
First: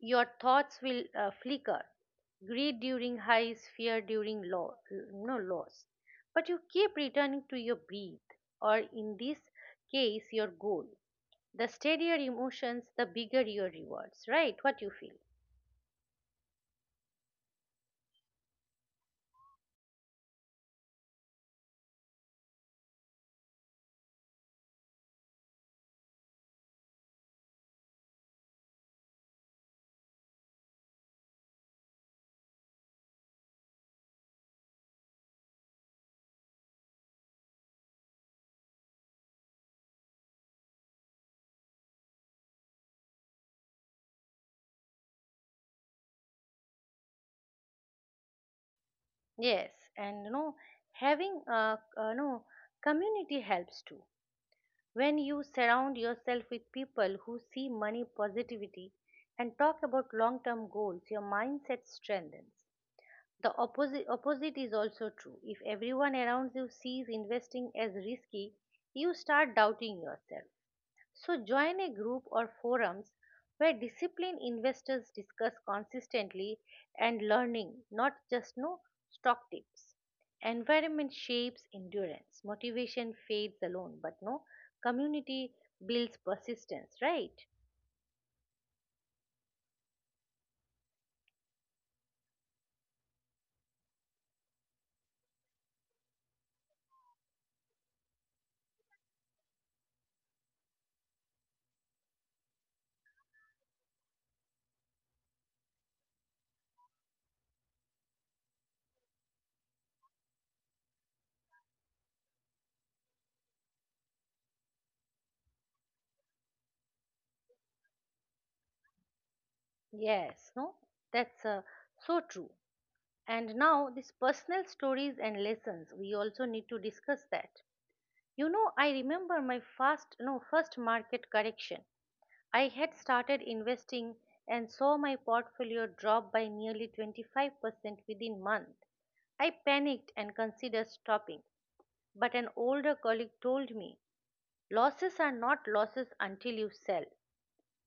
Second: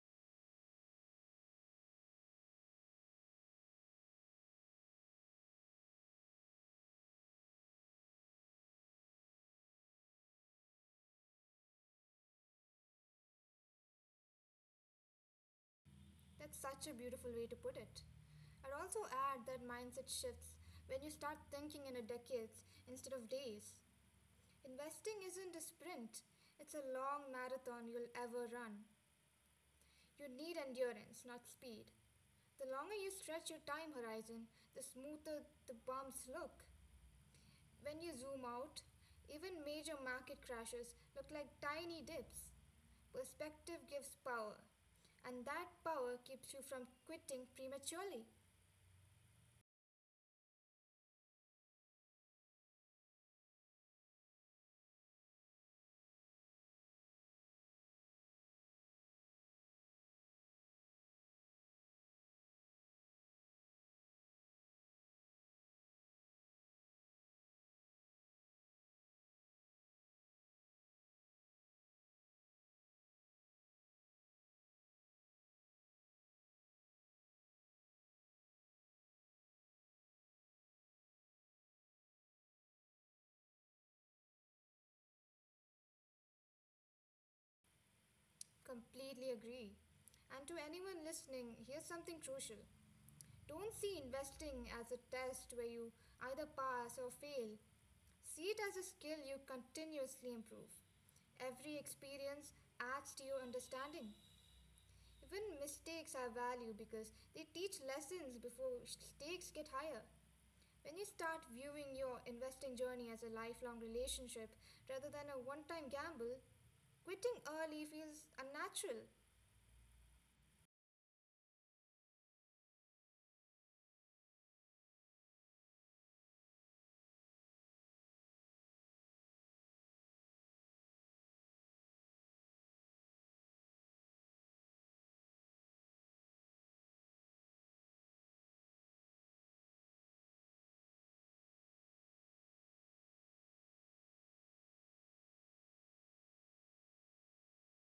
A: Your thoughts will flicker. Greed during highs, fear during low, no loss. But you keep returning to your breath, or in this case, your goal. The steadier emotions, the bigger your rewards, right? What you feel?
B: That's such a beautiful way to put it. I'd also add that mindset shifts when you start thinking in a decades instead of days. Investing isn't a sprint, it's a long marathon you'll ever run. You need endurance, not speed. The longer you stretch your time horizon, the smoother the bumps look. When you zoom out, even major market crashes look like tiny dips. Perspective gives power, and that power keeps you from quitting prematurely.
A: Yes, and you know, having a no community helps too. When you surround yourself with people who see money positivity and talk about long-term goals, your mindset strengthens. The opposite is also true. If everyone around you sees investing as risky, you start doubting yourself. So join a group or forums where disciplined investors discuss consistently and learning, not just no stock tips. Environment shapes endurance. Motivation fades alone, but no community builds persistence, right?
B: Completely agree. And to anyone listening, here's something crucial. Don't see investing as a test where you either pass or fail. See it as a skill you continuously improve. Every experience adds to your understanding. Even mistakes are value because they teach lessons before stakes get higher. When you start viewing your investing journey as a lifelong relationship rather than a one time gamble, quitting early feels unnatural.
A: Yes, no. That's so true. And now, these personal stories and lessons, we also need to discuss that. You know, I remember my first, no, first market correction. I had started investing and saw my portfolio drop by nearly 25% within month. I panicked and considered stopping, but an older colleague told me, losses are not losses until you sell.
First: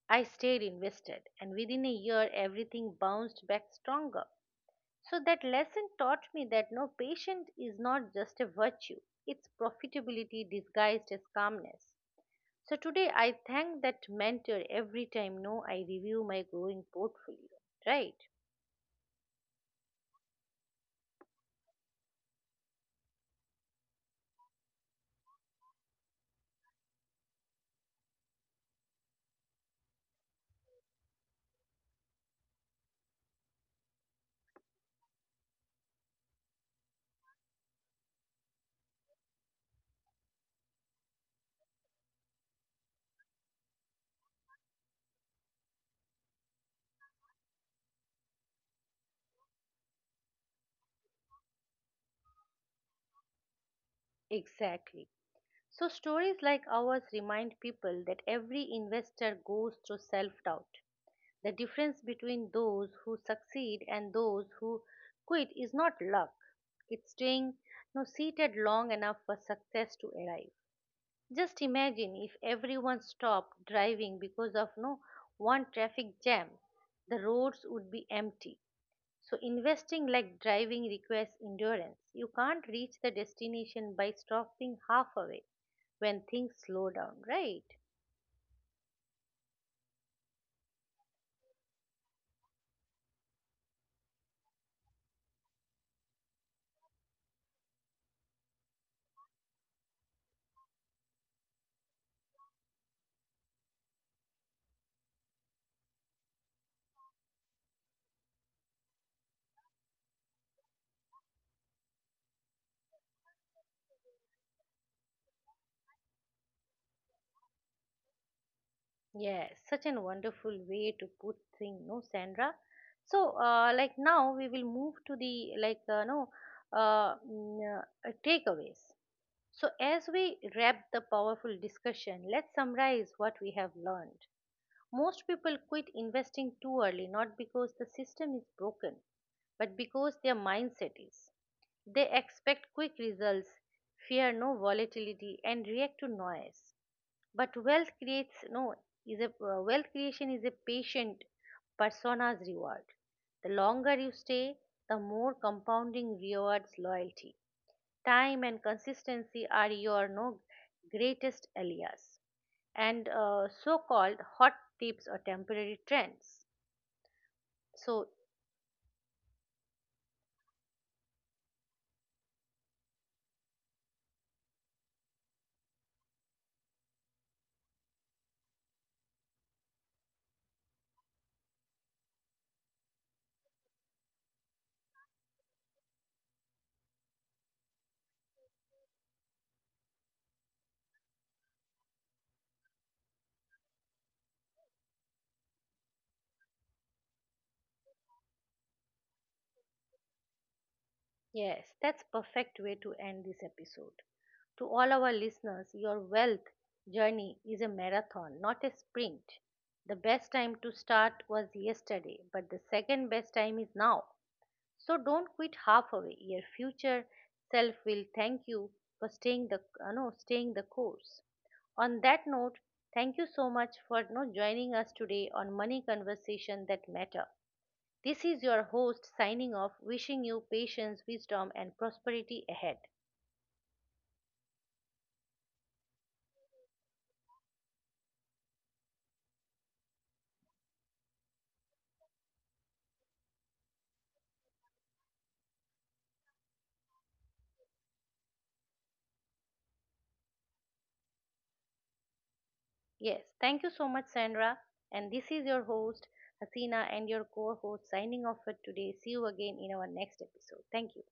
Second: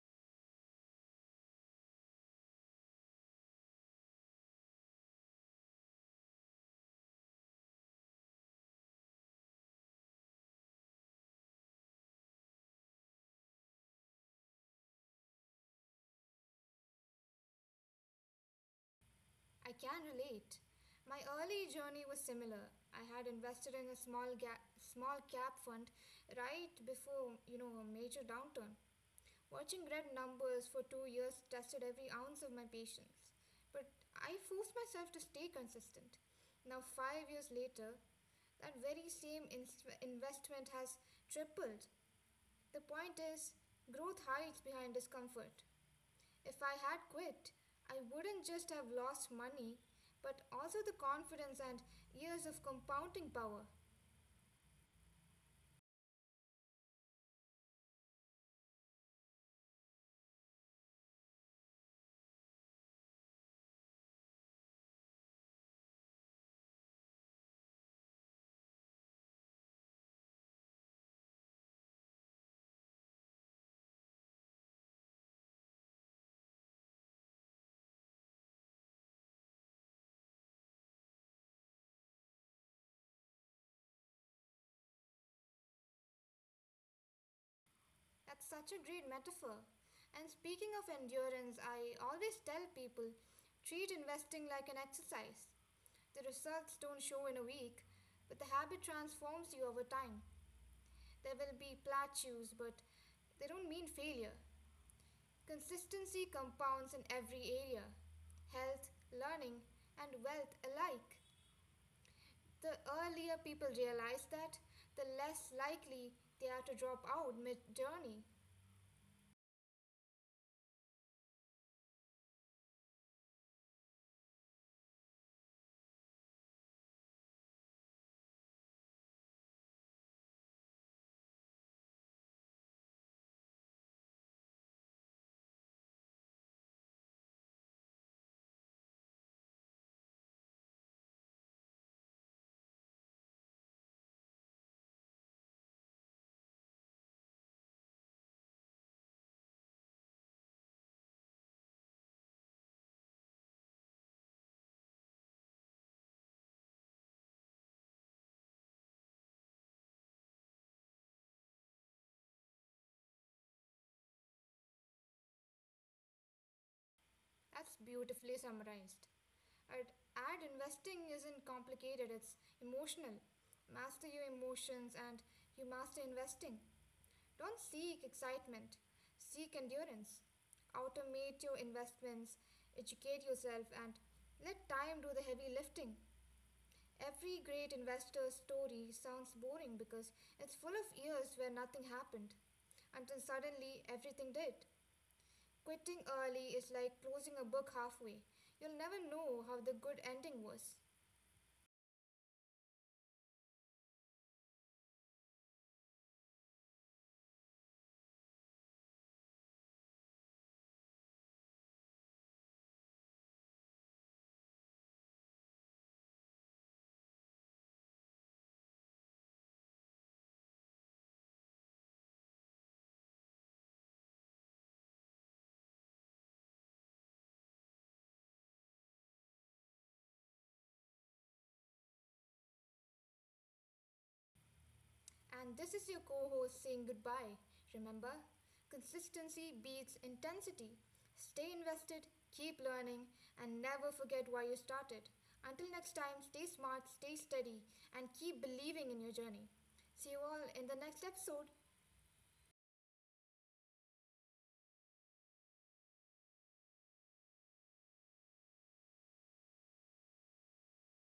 A: I stayed invested, and within a year everything bounced back stronger. So that lesson taught me that no patience is not just a virtue, it's profitability disguised as calmness. So today I thank that mentor every time no I review my growing portfolio. Right?
B: I can relate. My early journey was similar. I had invested in a small cap fund right before, you know, a major downturn. Watching red numbers for 2 years tested every ounce of my patience, but I forced myself to stay consistent. Now 5 years later, that very same investment has tripled. The point is, growth hides behind discomfort. If I had quit, I wouldn't just have lost money, but also the confidence and years of compounding power.
A: Exactly. So stories like ours remind people that every investor goes through self-doubt. The difference between those who succeed and those who quit is not luck. It's staying no seated long enough for success to arrive. Just imagine if everyone stopped driving because of no one traffic jam, the roads would be empty. So investing like driving requires endurance. You can't reach the destination by stopping halfway when things slow down, right?
B: That's such a great metaphor. And speaking of endurance, I always tell people treat investing like an exercise. The results don't show in a week, but the habit transforms you over time. There will be plateaus, but they don't mean failure. Consistency compounds in every area: health, learning, and wealth alike. The earlier people realize that, the less likely they are to drop out mid journey.
A: Yes, such an wonderful way to put thing, no, Sandra. So, like now we will move to the like no mm, takeaways. So, as we wrap the powerful discussion, let's summarize what we have learned. Most people quit investing too early not because the system is broken, but because their mindset is. They expect quick results, fear no volatility, and react to noise. But wealth creates no is a wealth creation is a patient persona's reward. The longer you stay, the more compounding rewards loyalty. Time and consistency are your no greatest alias, and so-called hot tips or temporary trends.
B: That's
A: So
B: beautifully summarized. Ad, ad investing isn't complicated, it's emotional. Master your emotions and you master investing. Don't seek excitement, seek endurance. Automate your investments, educate yourself, and let time do the heavy lifting. Every great investor's story sounds boring because it's full of years where nothing happened until suddenly everything did. Quitting early is like closing a book halfway. You'll never know how the good ending was.
A: yes, that's perfect way to end this episode. To all our listeners, your wealth journey is a marathon, not a sprint. The best time to start was yesterday, but the second best time is now. So don't quit halfway. Your future self will thank you for staying the no, staying the course. On that note, thank you so much for you know, joining us today on Money Conversation That Matter. This is your host signing off, wishing you patience, wisdom, and prosperity ahead.
B: And this is your co host saying goodbye. Remember, consistency beats intensity. Stay invested, keep learning, and never forget why you started. Until next time, stay smart, stay steady, and keep believing in your journey. See you all in the next episode.
A: Yes, thank you so much, Sandra. And this is your host, Hasina, and your co host signing off for today. See you again in our next episode. Thank you.